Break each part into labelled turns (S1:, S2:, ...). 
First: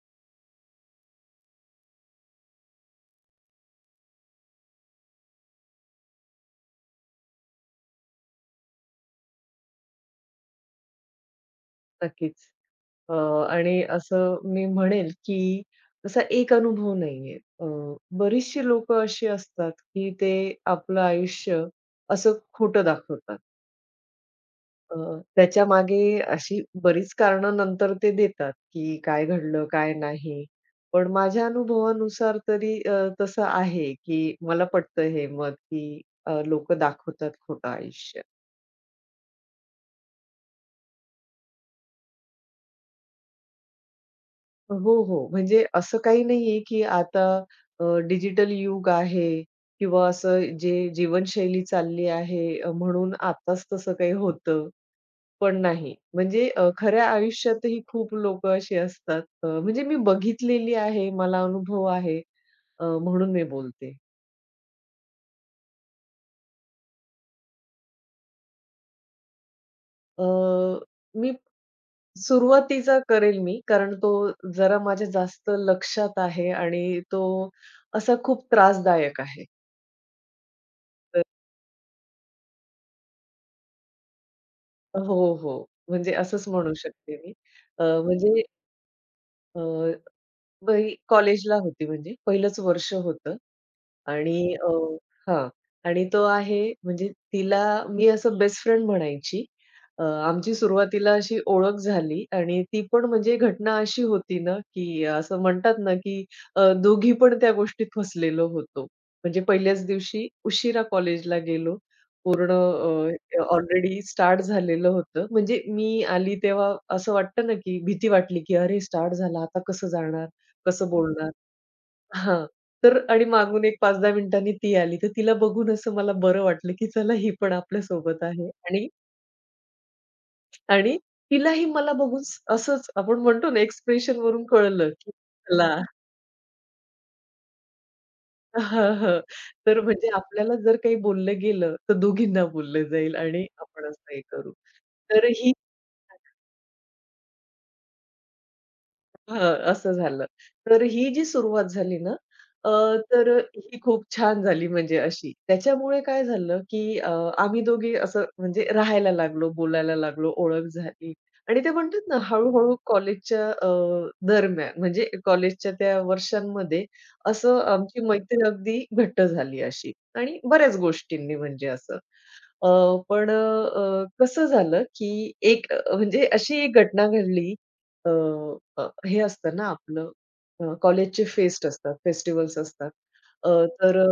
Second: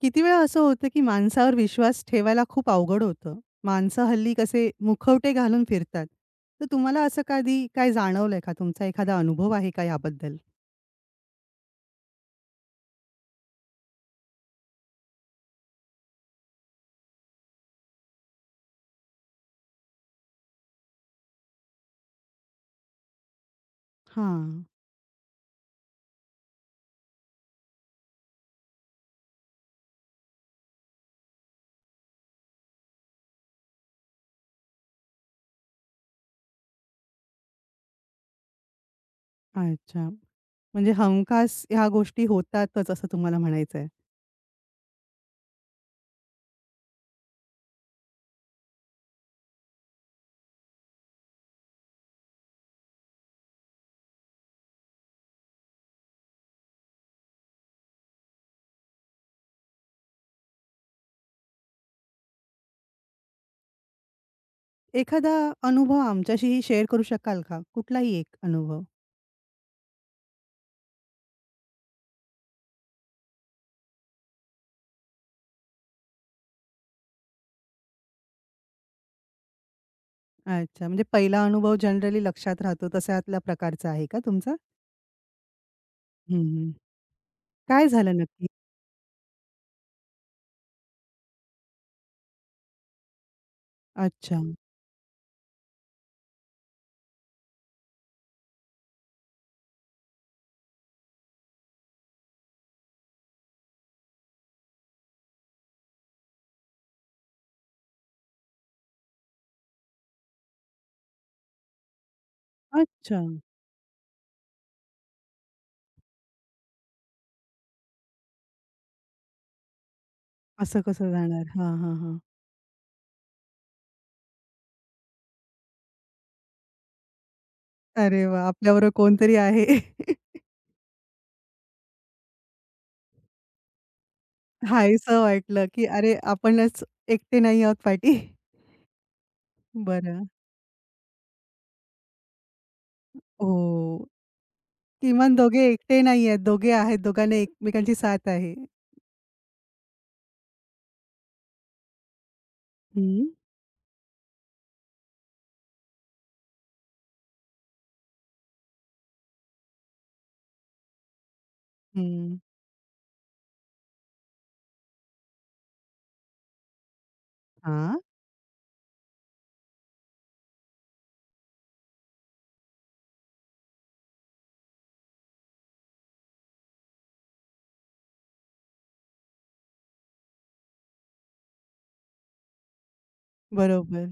S1: किती वेळा असं होतं, की माणसावर विश्वास ठेवायला खूप अवघड होतं. माणसं हल्ली कसे मुखवटे घालून फिरतात. तर तुम्हाला असं कधी काय जाणवलंय का? तुमचा एखादा अनुभव आहे का याबद्दल?
S2: नक्कीच. अ, आणि असं मी म्हणेल, की तसा एक अनुभव नाहीये. बरीचशी लोक अशी असतात, की ते आपलं आयुष्य असं खोटं दाखवतात.
S1: हां.
S2: अ, त्याच्या मागे अशी बरीच कारणं नंतर ते देतात, की काय घडलं, काय नाही. पण माझ्या अनुभवानुसार तरी तसं आहे, की मला पटतं हे मत, की अ, दाखवतात खोटं आयुष्य.
S1: अच्छा. म्हणजे हमखास ह्या गोष्टी होतातच असं तुम्हाला म्हणायचंय.
S2: हो, हो. म्हणजे असं काही नाहीये, की आता डिजिटल युग आहे किंवा असं जे जीवनशैली चालली आहे, म्हणून आताच तसं काही होतं. पण नाही. म्हणजे खऱ्या आयुष्यातही खूप लोकं अशी असतात. म्हणजे मी बघितलेली आहे, मला अनुभव आहे, म्हणून मी बोलते.
S1: एखादा अनुभव आमच्याशीही शेअर करू शकाल का? कुठलाही एक अनुभव?
S2: अ, मी सुरुवातीचा करेल मी, कारण तो जरा माझ्या जास्त लक्षात आहे आणि तो असा खूप त्रासदायक आहे.
S1: अच्छा. म्हणजे पहिला अनुभव जनरली लक्षात राहतो तशातल्या प्रकारचा आहे का तुमचा?
S2: हो, हो. म्हणजे
S1: हं,
S2: असंच
S1: हं.
S2: म्हणू शकते मी.
S1: काय झालं
S2: म्हणजे
S1: नक्की?
S2: अ, मी कॉलेजला होती म्हणजे पहिलंच वर्ष होतं.
S1: अच्छा.
S2: आणि अ, हां. आणि तो आहे म्हणजे तिला मी असं बेस्ट फ्रेंड म्हणायची. आमची सुरुवातीला अशी ओळख झाली आणि ती पण म्हणजे घटना अशी होती ना, की असं म्हणतात ना, की दोघी पण त्या गोष्टीत फसलेलो होतो. म्हणजे पहिल्याच दिवशी उशिरा कॉलेजला गेलो. पूर्ण
S1: अच्छा.
S2: ऑलरेडी स्टार्ट झालेलं होतं. म्हणजे मी आली तेव्हा असं वाटतं ना, की भीती वाटली, की "अरे स्टार्ट झाला, आता कसं जाणार?
S1: असं
S2: कसं
S1: कसं
S2: बोलणार?"
S1: जाणार? हां, हां, हां.
S2: हां. तर आणि मागून एक 5-10 मिनिटांनी ती आली. तर तिला बघून असं मला बरं वाटलं, की चला ही पण आपल्यासोबत
S1: अरे वाह!
S2: आहे आणि
S1: आपल्याबरोबर कोणतरी आहे.
S2: आणि तिलाही मला बघून असंच आपण म्हणतो ना एक्सप्रेशनवरून कळलं, की
S1: हायसं वाटलं,
S2: चला.
S1: की अरे आपणच एकटे नाही आहोत पाठी.
S2: हां, हां. तर म्हणजे
S1: बरं.
S2: आपल्याला जर काही बोललं गेलं, तर दोघींना बोललं जाईल आणि आपण
S1: हो.
S2: असं हे करू. तर
S1: किमान
S2: ही,
S1: दोघे एकटे नाही आहेत. दोघे आहेत. दोघांना एकमेकांची साथ आहे.
S2: हां, असं झालं. तर ही जी सुरुवात झाली ना, अ,
S1: हं,
S2: तर ही खूप छान झाली म्हणजे अशी. त्याच्यामुळे काय झालं, की आम्ही दोघी असं म्हणजे राहायला लागलो, बोलायला लागलो, ओळख झाली आणि ते म्हणतात ना,
S1: हं.
S2: हळू-हळू कॉलेजच्या, दरम्यान म्हणजे कॉलेजच्या त्या वर्षांमध्ये असं
S1: हां.
S2: आमची मैत्री अगदी घट्ट झाली अशी आणि बऱ्याच गोष्टींनी म्हणजे असं. अ, पण कसं झालं, की एक, म्हणजे अशी एक घटना घडली. हे असतं ना आपलं, कॉलेजचे फेस्ट असतात, फेस्टिव्हल्स असतात. अ, तर
S1: बरोबर.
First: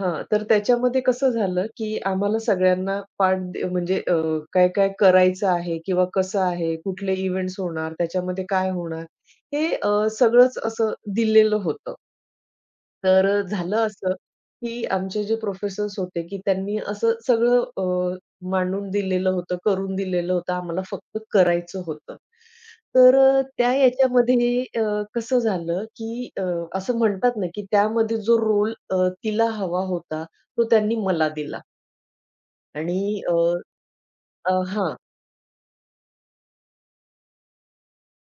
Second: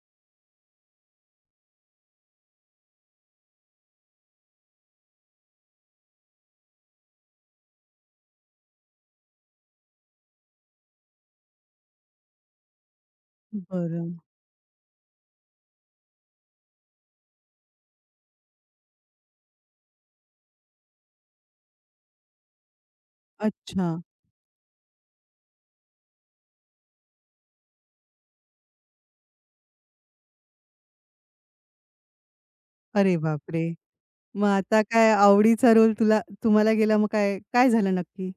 S2: हां, तर त्याच्यामध्ये कसं झालं, की आम्हाला सगळ्यांना म्हणजे काय-काय करायचं आहे किंवा कसं आहे, कुठले इव्हेंट्स होणार, त्याच्यामध्ये काय होणार, हे, सगळंच असं दिलेलं होतं. तर झालं
S1: बरं.
S2: असं, की आमचे जे प्रोफेसर्स होते, की त्यांनी असं सगळं मांडून दिलेलं होतं, करून दिलेलं होतं. आम्हाला फक्त करायचं होतं. तर त्या
S1: अच्छा.
S2: याच्यामध्ये कसं झालं, की असं म्हणतात ना, की त्यामध्ये जो रोल तिला हवा होता, तो त्यांनी मला दिला आणि
S1: अरे
S2: अ,
S1: बापरे! मग
S2: अ
S1: आता
S2: हां.
S1: काय आवडीचा रोल तुला तुम्हाला गेला मग काय काय झालं नक्की?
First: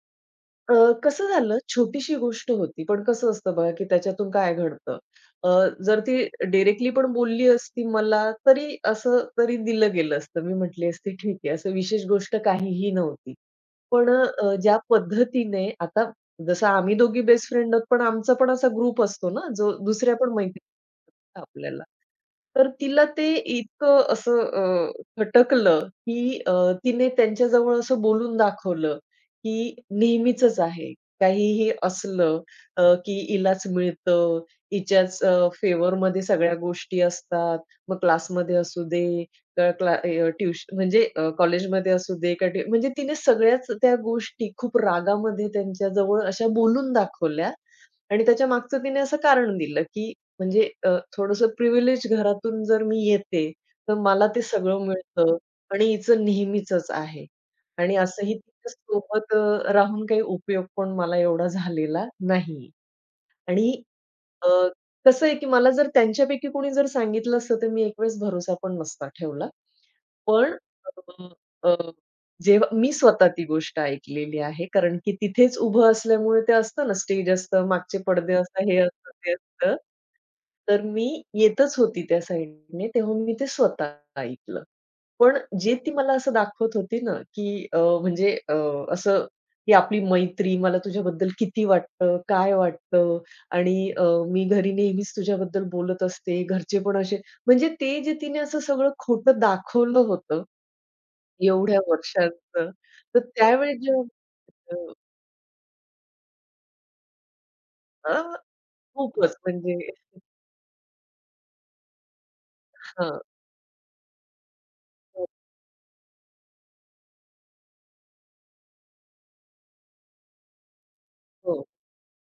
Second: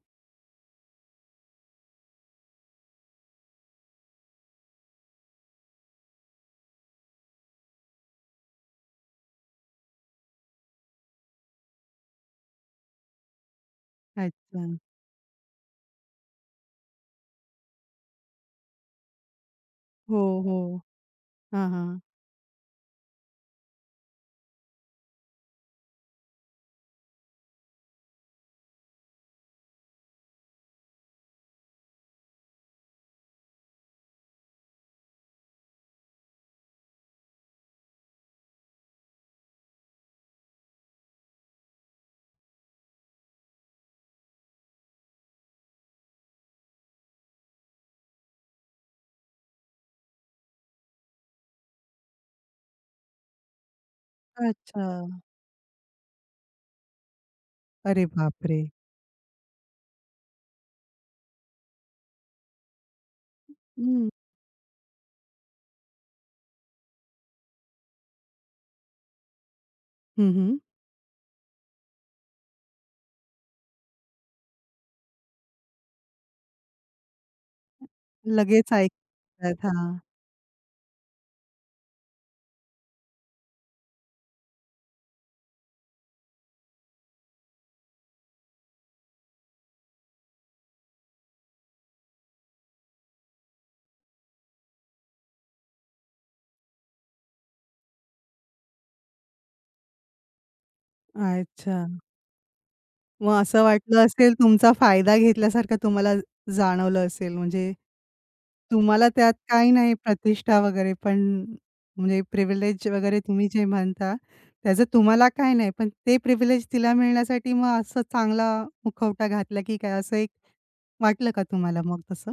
S2: अ, कसं झालं, छोटीशी गोष्ट होती, पण कसं असतं बघा, की त्याच्यातून काय घडतं. अ, जर ती डायरेक्टली पण बोलली असती मला, तरी असं तरी दिलं गेलं असतं. मी म्हटली असती, "ठीक आहे." असं विशेष गोष्ट काहीही नव्हती. पण
S1: अच्छा.
S2: ज्या पद्धतीने आता जसं आम्ही दोघी बेस्ट फ्रेंड आहोत, पण आमचा पण असा ग्रुप असतो ना, जो दुसऱ्या
S1: हो,
S2: पण
S1: हो.
S2: मैत्रिणी आहेत
S1: हां,
S2: आपल्याला.
S1: हां.
S2: तर तिला ते इतकं असं खटकलं, की तिने त्यांच्याजवळ असं बोलून दाखवलं, की नेहमीचंच आहे. काहीही असलं, की हिलाच मिळतं, हिच्याच फेवरमध्ये सगळ्या गोष्टी असतात. मग क्लासमध्ये असू दे, तर क्ला अ, ट्यूश म्हणजे कॉलेजमध्ये असू दे, म्हणजे तिने सगळ्याच त्या गोष्टी खूप रागामध्ये त्यांच्याजवळ अशा बोलून दाखवल्या आणि त्याच्यामागचं तिने असं कारण दिलं, की म्हणजे, थोडंसं प्रिव्हिलेज घरातून जर मी येते, तर मला ते
S1: अच्छा.
S2: सगळं मिळतं आणि हिचं नेहमीचंच आहे. आणि
S1: अरे
S2: असंही
S1: बापरे!
S2: तिच्या सोबत राहून काही उपयोग पण मला एवढा झालेला नाही. आणि
S1: हं.
S2: अ, कसं आहे, की मला जर त्यांच्यापैकी कोणी जर सांगितलं असतं, तर मी एक वेळेस भरोसा पण नसता ठेवला.
S1: हं, हं.
S2: पण अ, अ, जेव्हा मी स्वतः ती गोष्ट ऐकलेली आहे. कारण की तिथेच उभं असल्यामुळे ते असतं ना, स्टेज असतं, मागचे पडदे असतात,
S1: लगेच
S2: हे असतं, ते
S1: ऐकतात.
S2: असतं.
S1: हां.
S2: तर मी येतच होती त्या साईडने, तेव्हा मी ते स्वतः ऐकलं. पण जे ती मला असं दाखवत होती ना, की म्हणजे, असं, की आपली मैत्री, मला तुझ्याबद्दल किती वाटतं, काय वाटतं? आणि मी घरी नेहमीच तुझ्याबद्दल बोलत असते. घरचे पण असे म्हणजे, ते जे तिने असं सगळं खोटं दाखवलं होतं
S1: अच्छा.
S2: एवढ्या वर्षाचं, तर
S1: मग असं
S2: त्यावेळी
S1: वाटलं
S2: जेव्हा,
S1: असेल तुमचा
S2: अ,
S1: फायदा घेतल्यासारखं तुम्हाला जाणवलं असेल. म्हणजे
S2: अ,
S1: तुम्हाला त्यात
S2: खूपच
S1: काही
S2: म्हणजे
S1: नाही प्रतिष्ठा वगैरे पण म्हणजे प्रिव्हिलेज
S2: हां.
S1: वगैरे तुम्ही जे म्हणता, त्याचं
S2: हो,
S1: तुम्हाला काही नाही. पण ते प्रिव्हिलेज तिला मिळण्यासाठी मग असं चांगला मुखवटा घातला की काय असं एक वाटलं का
S2: हो.
S1: तुम्हाला मग तसं?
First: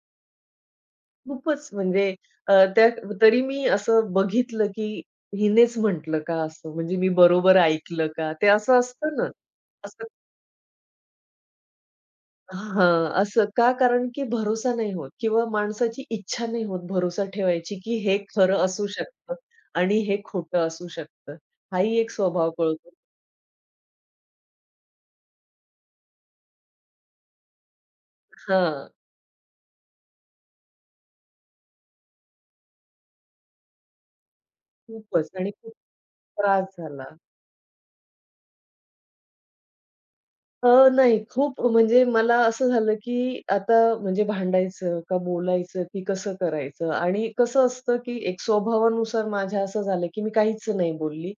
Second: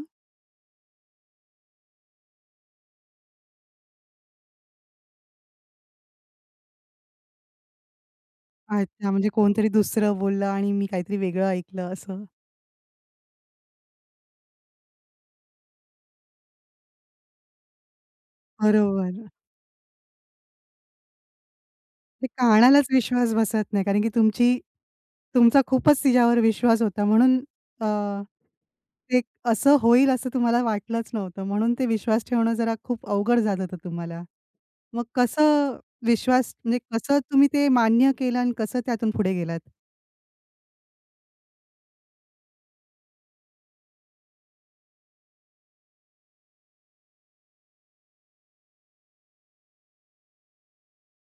S2: खूपच म्हणजे अ, त्या तरी मी असं बघितलं, की हिनेच म्हटलं का असं, म्हणजे मी बरोबर ऐकलं का? ते असं
S1: अच्छा.
S2: असतं ना.
S1: म्हणजे कोणतरी
S2: असं,
S1: दुसरं बोललं आणि मी काहीतरी वेगळं ऐकलं असं.
S2: हां, असं का? कारण की भरोसा नाही होत किंवा माणसाची इच्छा नाही होत भरोसा ठेवायची, की हे खरं असू
S1: बरोबर.
S2: शकतं आणि हे खोटं असू शकतं. हाही एक
S1: ते
S2: स्वभाव
S1: कानालाच
S2: कळतो.
S1: विश्वास बसत नाही. कारण की तुमचा खूपच तिच्यावर विश्वास होता म्हणून अ,
S2: हां,
S1: ते असं होईल असं तुम्हाला वाटलंच नव्हतं. म्हणून ते विश्वास ठेवणं जरा खूप अवघड झालं होतं तुम्हाला. मग
S2: खूपच आणि खूप
S1: कसं विश्वास
S2: त्रास
S1: म्हणजे
S2: झाला.
S1: कसं तुम्ही ते मान्य केलं आणि कसं त्यातून पुढे गेलात?
S2: अ, नाही, खूप म्हणजे मला असं झालं, की आता म्हणजे भांडायचं का बोलायचं, की कसं करायचं? आणि कसं असतं, की एक स्वभावानुसार माझ्या असं झालं, की मी काहीच नाही बोलली.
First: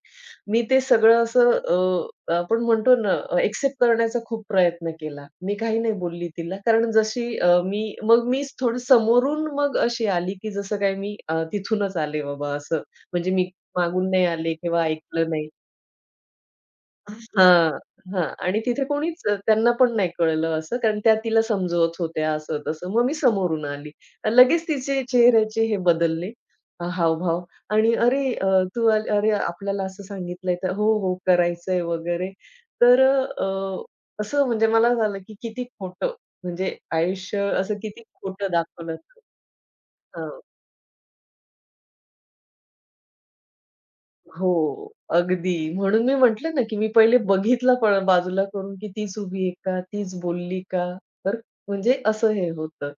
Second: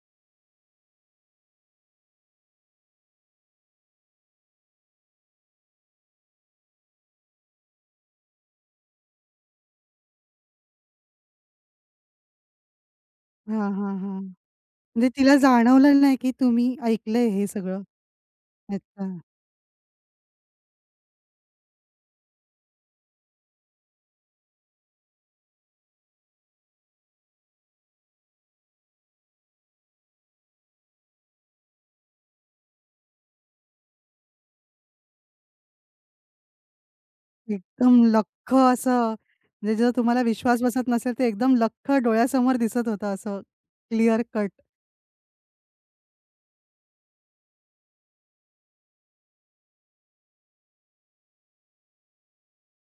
S2: मी ते सगळं असं, आपण म्हणतो ना, एक्सेप्ट करण्याचा खूप प्रयत्न केला. मी काही नाही बोलली तिला. कारण जशी मी, मग मीच थोडं समोरून मग अशी आली, की जसं काय मी तिथूनच आले बाबा असं. म्हणजे मी
S1: हां, हां,
S2: मागून
S1: हां.
S2: नाही आले किंवा
S1: म्हणजे
S2: ऐकलं
S1: तिला
S2: नाही.
S1: जाणवलं नाही की तुम्ही ऐकलंय हे
S2: हां,
S1: सगळं?
S2: हां. आणि तिथे
S1: अच्छा.
S2: कोणीच त्यांना पण नाही कळलं असं, कारण त्या तिला समजवत होत्या असं-तसं. मग मी समोरून आली. लगेच तिचे चेहऱ्याचे हे बदलले, हावभाव, आणि "अरे, तू आली, अरे आपल्याला असं सांगितलंय तर", "हो, हो, करायचंय" वगैरे. तर अ, असं म्हणजे मला झालं, की किती खोटं, म्हणजे आयुष्य असं किती
S1: एकदम
S2: खोटं
S1: लख्ख
S2: दाखवलं.
S1: असं म्हणजे जर तुम्हाला
S2: हां.
S1: विश्वास बसत नसेल, तर एकदम लख्ख डोळ्यासमोर दिसत होतं असं क्लिअर कट.
S2: हो, अगदी. म्हणून मी म्हटलं ना, की मी पहिले बघितलं पण बाजूला करून, की तीच उभी आहे का? तीच बोलली का? तर म्हणजे असं हे होतं.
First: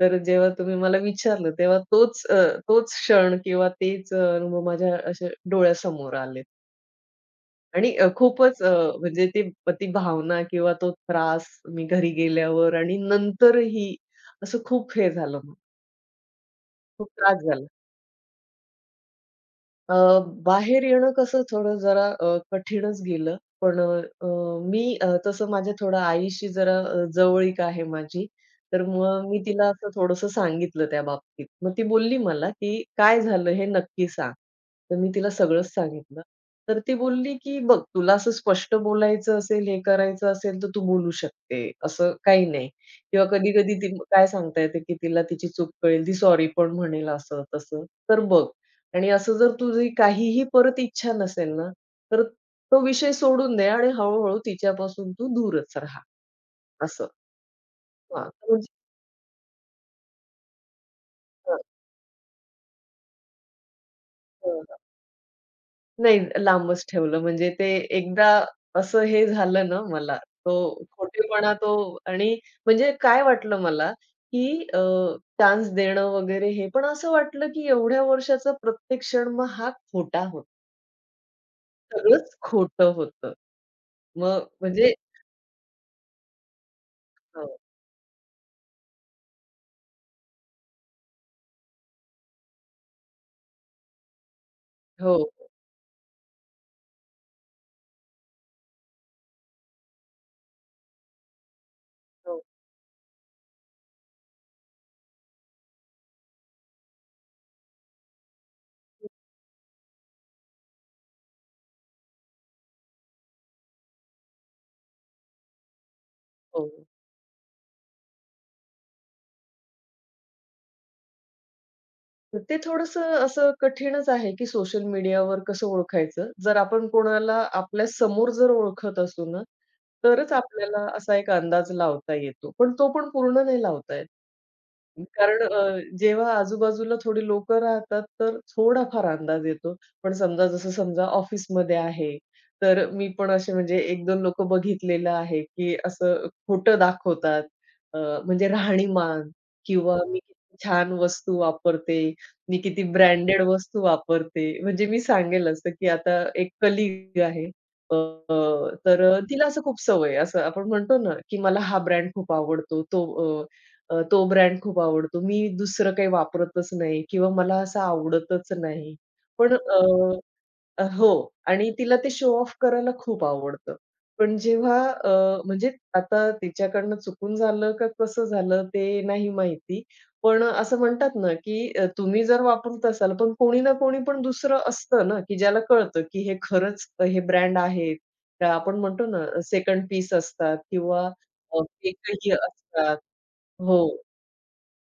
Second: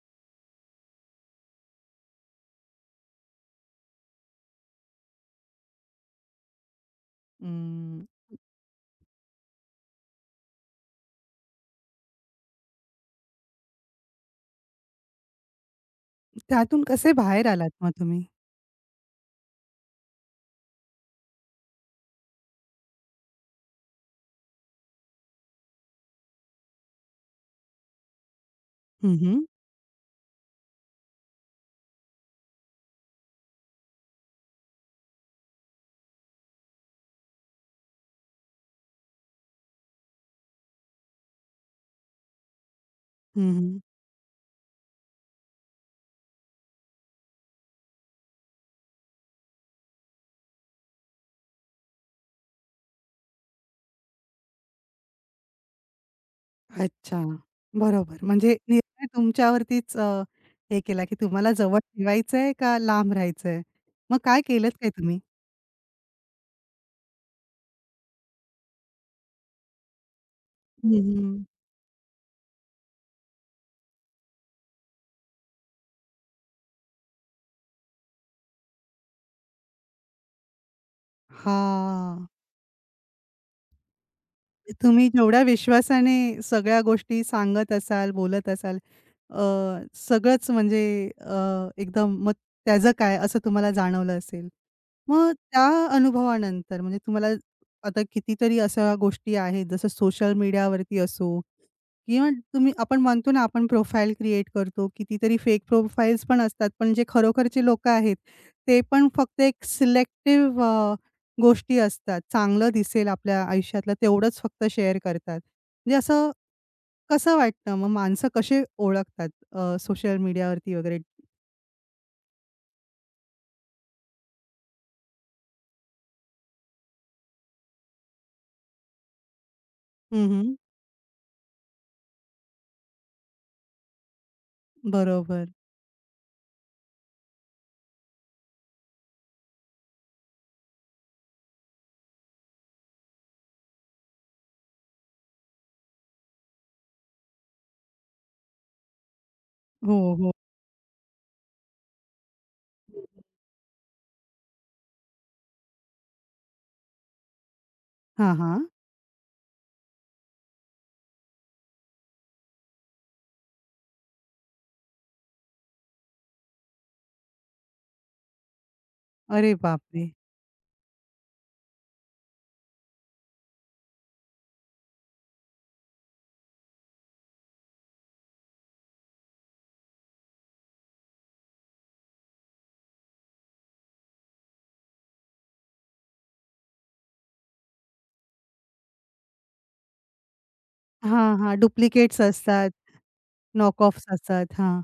S2: तर जेव्हा तुम्ही मला विचारलं, तेव्हा तोच, तोच क्षण किंवा तेच, अनुभव माझ्या असे डोळ्यासमोर आले. आणि
S1: हम्म.
S2: खूपच, म्हणजे ती ती भावना किंवा तो त्रास मी घरी गेल्यावर आणि नंतरही असं खूप हे झालं. मला
S1: त्यातून
S2: खूप
S1: कसे
S2: त्रास
S1: बाहेर
S2: झाला.
S1: आलात मग तुम्ही?
S2: अ, बाहेर येणं कसं थोडं जरा कठीणच गेलं. पण अ, अ, मी तसं माझ्या थोडं आईशी जरा जवळीक आहे माझी. तर
S1: हं,
S2: मग मी
S1: हं.
S2: तिला असं थोडंसं सांगितलं त्या बाबतीत. मग ती बोलली मला, की "काय झालं हे नक्की सांग." तर मी तिला सगळंच सांगितलं. तर ती बोलली, की "बघ, तुला असं स्पष्ट बोलायचं असेल, हे करायचं असेल तर तू बोलू शकते. असं काही नाही." किंवा
S1: हं,
S2: कधी-कधी
S1: हं.
S2: ती काय सांगता येते, की तिला तिची चूक कळेल, ती सॉरी पण म्हणेल असं-तसं. "तर बघ, आणि असं जर तुझी काहीही परत इच्छा नसेल ना, तर तो विषय सोडून दे आणि हळू-हळू तिच्यापासून तू दूरच राहा असं.
S1: अच्छा. बरोबर.
S2: हां,
S1: म्हणजे
S2: म्हणजे
S1: निर्णय तुमच्यावरतीच हे केला, की तुम्हाला
S2: हां,
S1: जवळ ठेवायचंय का लांब राहायचंय? मग काय
S2: हां,
S1: केलंत
S2: हां.
S1: काय तुम्ही?
S2: नाही, लांबच ठेवलं म्हणजे ते. एकदा असं हे झालं ना मला, तो
S1: हं, हं.
S2: खोटेपणा, तो, आणि म्हणजे काय वाटलं मला, की अ, चान्स देणं वगैरे हे पण असं वाटलं, की एवढ्या वर्षाचा प्रत्येक क्षण मग हा खोटा होता.
S1: हां.
S2: सगळंच खोटं होतं. मग म्हणजे
S1: तुम्ही जेवढ्या विश्वासाने सगळ्या गोष्टी
S2: हो,
S1: सांगत असाल, बोलत असाल, अ, सगळंच म्हणजे एकदम मग त्याचं काय असं तुम्हाला जाणवलं असेल.
S2: हो,
S1: मग त्या अनुभवानंतर म्हणजे तुम्हाला आता कितीतरी अशा गोष्टी आहेत जसं सोशल मीडियावरती असो किंवा
S2: हो,
S1: तुम्ही आपण म्हणतो ना, आपण प्रोफाईल क्रिएट करतो. कितीतरी फेक प्रोफाइल्स पण असतात, पण जे खरोखरचे लोकं आहेत, ते पण फक्त एक सिलेक्टिव्ह गोष्टी असतात. चांगलं दिसेल आपल्या आयुष्यातलं तेवढंच फक्त शेअर करतात. म्हणजे असं
S2: हो.
S1: कसं वाटतं मग माणसं कसे ओळखतात सोशल मीडियावरती वगैरे?
S2: ते थोडंसं असं कठीणच आहे, की सोशल मीडियावर कसं ओळखायचं? जर आपण कोणाला आपल्या समोर जर ओळखत असू ना,
S1: हं,
S2: तरच
S1: हं.
S2: आपल्याला असा एक अंदाज लावता येतो. पण तो पण पूर्ण नाही लावता येत. कारण
S1: बरोबर.
S2: जेव्हा आजूबाजूला थोडी लोकं राहतात, तर थोडाफार अंदाज येतो. पण समजा जसं समजा ऑफिसमध्ये आहे, तर मी पण असे म्हणजे 1-2 लोकं बघितलेलं आहे, की असं खोटं दाखवतात. अ, म्हणजे राहणीमान,
S1: हो,
S2: किंवा मी
S1: हो.
S2: किती छान वस्तू वापरते, मी किती ब्रँडेड वस्तू वापरते. म्हणजे मी सांगेल असं, की आता एक कलीग आहे. अ,
S1: हां, हां.
S2: तर तिला असं खूप सवय आहे. असं आपण म्हणतो ना, की मला हा ब्रँड खूप आवडतो. अ, तो ब्रँड खूप आवडतो. मी दुसरं काही वापरतच नाही किंवा मला असं आवडतच नाही.
S1: अरे
S2: पण अ
S1: बापरे!
S2: अ, हो. आणि तिला ते शो ऑफ करायला खूप आवडतं. पण जेव्हा, म्हणजे आता तिच्याकडनं चुकून झालं का कसं झालं ते नाही माहिती. पण असं म्हणतात ना, की तुम्ही जर वापरत असाल, पण कोणी ना कोणी पण दुसरं असतं ना, की ज्याला कळतं, की हे खरंच हे ब्रँड आहेत. तर आपण म्हणतो ना, सेकंड पीस असतात किंवा,
S1: हां, हां. डुप्लिकेट्स
S2: फेकही
S1: असतात,
S2: असतात.
S1: नॉक
S2: हो.
S1: ऑफ्स असतात. हां.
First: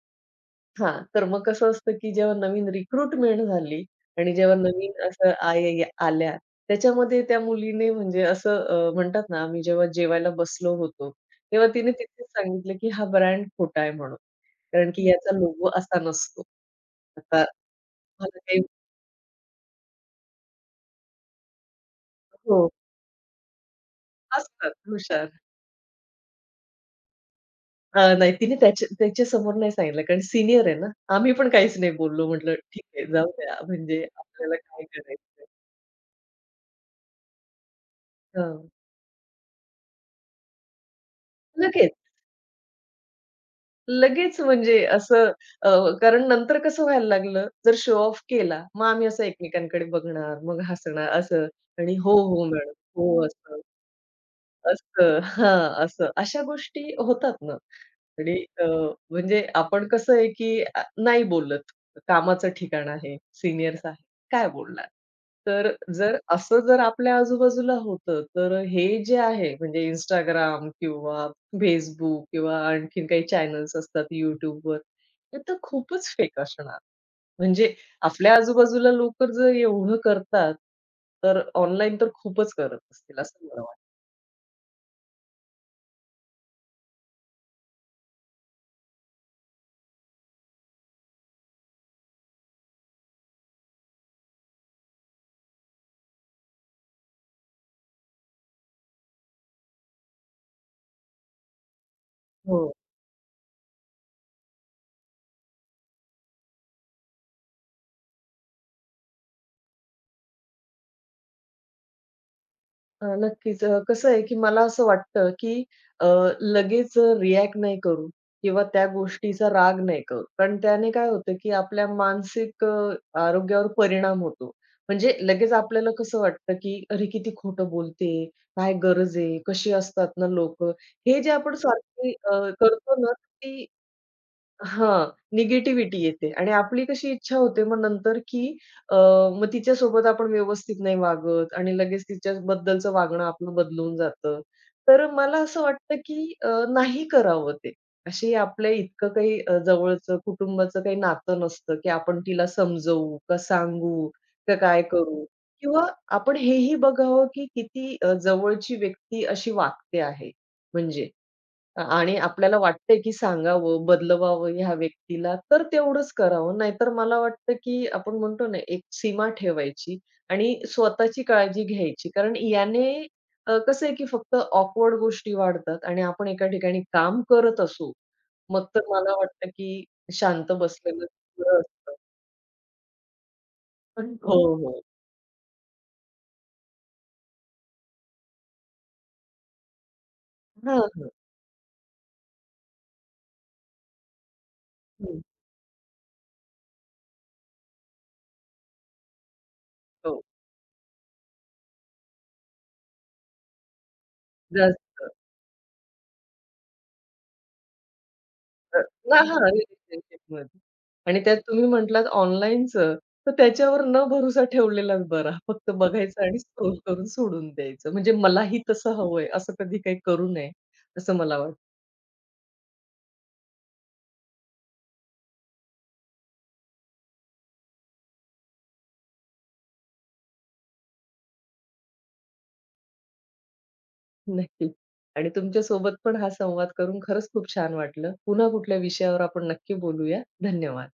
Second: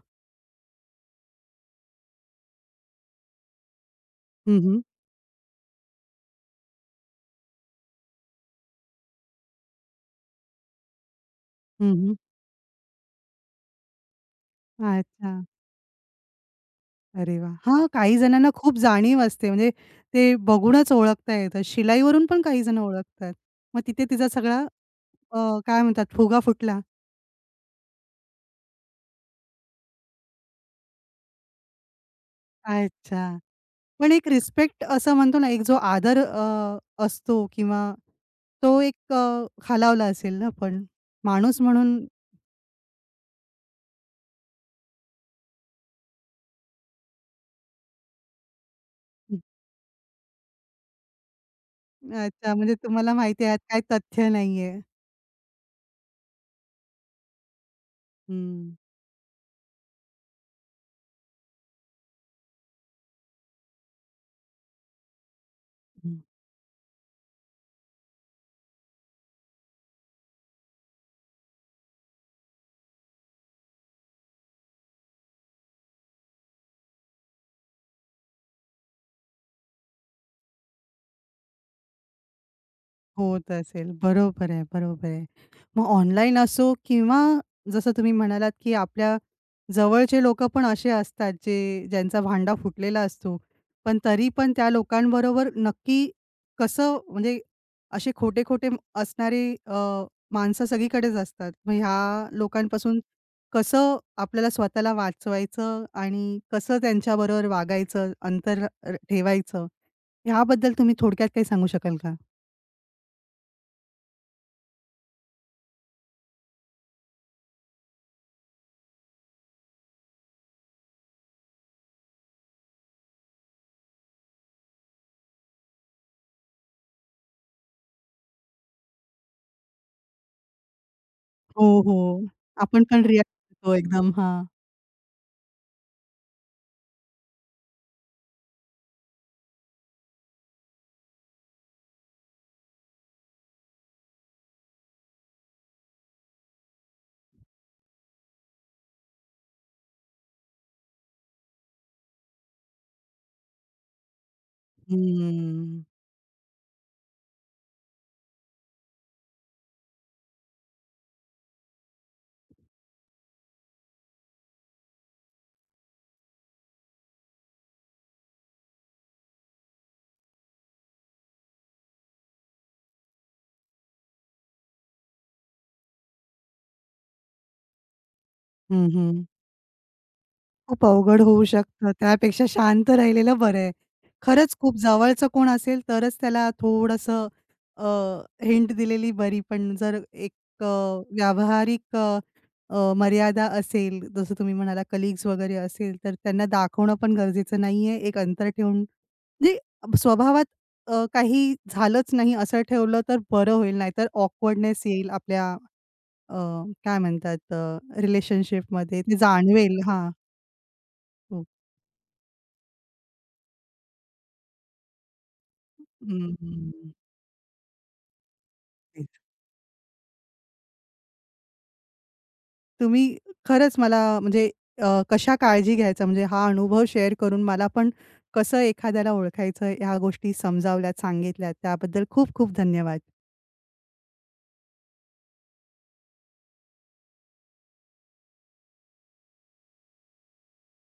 S2: हां, तर मग कसं असतं, की जेव्हा नवीन रिक्रुटमेंट झाली आणि जेव्हा
S1: हं, हं.
S2: नवीन असं आय आल्या, त्याच्यामध्ये त्या मुलीने म्हणजे असं, म्हणतात ना, आम्ही जेव्हा जेवायला बसलो होतो, तेव्हा तिने
S1: हं, हं.
S2: तिथेच सांगितलं, की हा ब्रँड खोटा आहे म्हणून. कारण की
S1: अच्छा.
S2: याचा लोगो असा नसतो.
S1: अरे
S2: आता
S1: वाह! हां, काही
S2: मला
S1: जणांना
S2: काही,
S1: खूप जाणीव असते. म्हणजे ते बघूनच ओळखता येतं. शिलाईवरून पण काही
S2: हो,
S1: जण ओळखतात. मग तिथे तिचा सगळा
S2: असतात हुशार.
S1: अ, काय म्हणतात फुगा फुटला.
S2: नाही, तिने त्याच्या त्याच्यासमोर नाही सांगितलं, कारण सीनियर आहे ना. आम्ही पण काहीच नाही बोललो. म्हटलं, "ठीक आहे, जाऊ
S1: अच्छा.
S2: द्या, म्हणजे
S1: पण एक
S2: आपल्याला
S1: रिस्पेक्ट
S2: काय
S1: असं म्हणतो
S2: करायचंय."
S1: ना, एक जो आदर असतो किंवा
S2: हं,
S1: तो एक खालावला असेल ना पण. माणूस
S2: लगेच.
S1: म्हणून
S2: लगेच म्हणजे असं, अ, कारण नंतर कसं व्हायला लागलं, जर शो ऑफ केला, मग आम्ही असं एकमेकांकडे बघणार, मग हसणार असं आणि "हो, हो
S1: अच्छा
S2: मॅडम,
S1: म्हणजे तुम्हाला
S2: हो"
S1: माहिती आहे यात
S2: असं.
S1: काही तथ्य नाहीये.
S2: असं, हां, असं. अशा गोष्टी होतात ना. आणि अ,
S1: हं.
S2: म्हणजे आपण कसं आहे, की नाही बोलत. कामाचं ठिकाण आहे, सीनियर्स आहेत, काय बोलणार? तर जर असं जर आपल्या आजूबाजूला होतं, तर हे जे आहे म्हणजे Instagram किंवा Facebook किंवा आणखीन काही चॅनल्स असतात YouTubeवर, ते तर खूपच फेक असणार. म्हणजे आपल्या आजूबाजूला लोकं जर एवढं करतात, तर ऑनलाईन तर खूपच करत असतील असं
S1: होत
S2: मला वाटतं.
S1: असेल. बरोबर आहे, बरोबर आहे. मग ऑनलाईन असो किंवा जसं तुम्ही म्हणालात, की आपल्या जवळचे लोकं पण असे असतात, जे ज्यांचा भांडा फुटलेला असतो. पण तरी पण त्या लोकांबरोबर नक्की कसं म्हणजे असे खोटे-खोटे असणारे माणसं सगळीकडेच असतात. मग ह्या
S2: हो.
S1: लोकांपासून कसं आपल्याला स्वतःला वाचवायचं आणि कसं त्यांच्याबरोबर वागायचं, अंतर ठेवायचं, ह्याबद्दल तुम्ही थोडक्यात काही सांगू शकाल का?
S2: नक्कीच. कसं आहे, की मला असं वाटतं, की अ, लगेच रिॲक्ट नाही करू किंवा त्या गोष्टीचा राग नाही करू. कारण त्याने काय होतं, की आपल्या मानसिक, आरोग्यावर परिणाम होतो. म्हणजे लगेच आपल्याला कसं वाटतं, की "अरे, किती खोटं बोलते, काय गरज आहे, कशी असतात ना लोकं." हे जे आपण
S1: हो, हो.
S2: सारखी,
S1: आपण
S2: करतो
S1: पण
S2: ना,
S1: रिॲक्ट
S2: ती,
S1: करतो एकदम. हां.
S2: हां, निगेटिव्हिटी येते आणि आपली कशी इच्छा होते मग नंतर, की अ, मग तिच्यासोबत आपण व्यवस्थित नाही वागत आणि लगेच तिच्याबद्दलचं वागणं आपलं बदलून जातं. तर मला असं वाटतं, की नाही करावं ते. अशी आपल्या इतकं काही जवळचं कुटुंबाचं काही नातं नसतं, की आपण तिला समजवू का सांगू का काय करू,
S1: हं.
S2: किंवा आपण हेही बघावं, की किती जवळची व्यक्ती अशी वागते आहे, म्हणजे. आणि आपल्याला वाटतंय की सांगावं, बदलवावं ह्या व्यक्तीला, तर तेवढंच करावं. नाहीतर मला वाटतं की आपण म्हणतो ना, एक सीमा ठेवायची आणि स्वतःची काळजी घ्यायची. कारण याने, कसं आहे की फक्त ऑकवर्ड गोष्टी वाढतात आणि आपण एका ठिकाणी काम करत असू, मग तर
S1: हं,
S2: मला
S1: हं.
S2: वाटतं की शांत
S1: खूप
S2: बसलेलं
S1: अवघड होऊ
S2: बरं
S1: शकतं.
S2: असतं.
S1: त्यापेक्षा शांत राहिलेलं बरं आहे.
S2: हो,
S1: खरंच खूप
S2: हो.
S1: जवळचं कोण असेल तरच त्याला थोडंसं अ, हिंट दिलेली बरी. पण जर एक अ,
S2: हां, हां.
S1: व्यावहारिक अ, अ, मर्यादा असेल, जसं तुम्ही म्हणाला
S2: हं.
S1: कलीग्स वगैरे असेल, तर त्यांना दाखवणं पण गरजेचं नाहीये. एक अंतर ठेवून म्हणजे
S2: हो.
S1: स्वभावात काही झालंच नाही असं ठेवलं तर बरं होईल. नाहीतर ऑकवर्डनेस
S2: जास्त.
S1: येईल आपल्या अ, काय म्हणतात
S2: अ,
S1: रिलेशनशिपमध्ये ते
S2: हां, हां.
S1: जाणवेल हां.
S2: रिलेशनशिपमध्ये, आणि त्यात
S1: खूप.
S2: तुम्ही म्हटलात ऑनलाईनचं, तर त्याच्यावर न भरोसा ठेवलेलाच बरा. फक्त
S1: हं,
S2: बघायचं आणि
S1: हं.
S2: स्क्रोल
S1: हं.
S2: करून सोडून द्यायचं. म्हणजे मलाही तसं
S1: तेच.
S2: हवंय, असं कधी काही करू नये, असं मला वाटतं.
S1: तुम्ही खरंच मला म्हणजे कशा काळजी घ्यायचा म्हणजे हा अनुभव शेअर करून मला पण कसं एखाद्याला ओळखायचं ह्या गोष्टी समजावल्यात, सांगितल्यात त्याबद्दल खूप खूप धन्यवाद.
S2: नक्की. आणि तुमच्यासोबत पण हा संवाद करून खरंच खूप छान वाटलं. पुन्हा कुठल्या विषयावर आपण नक्की बोलूया. धन्यवाद.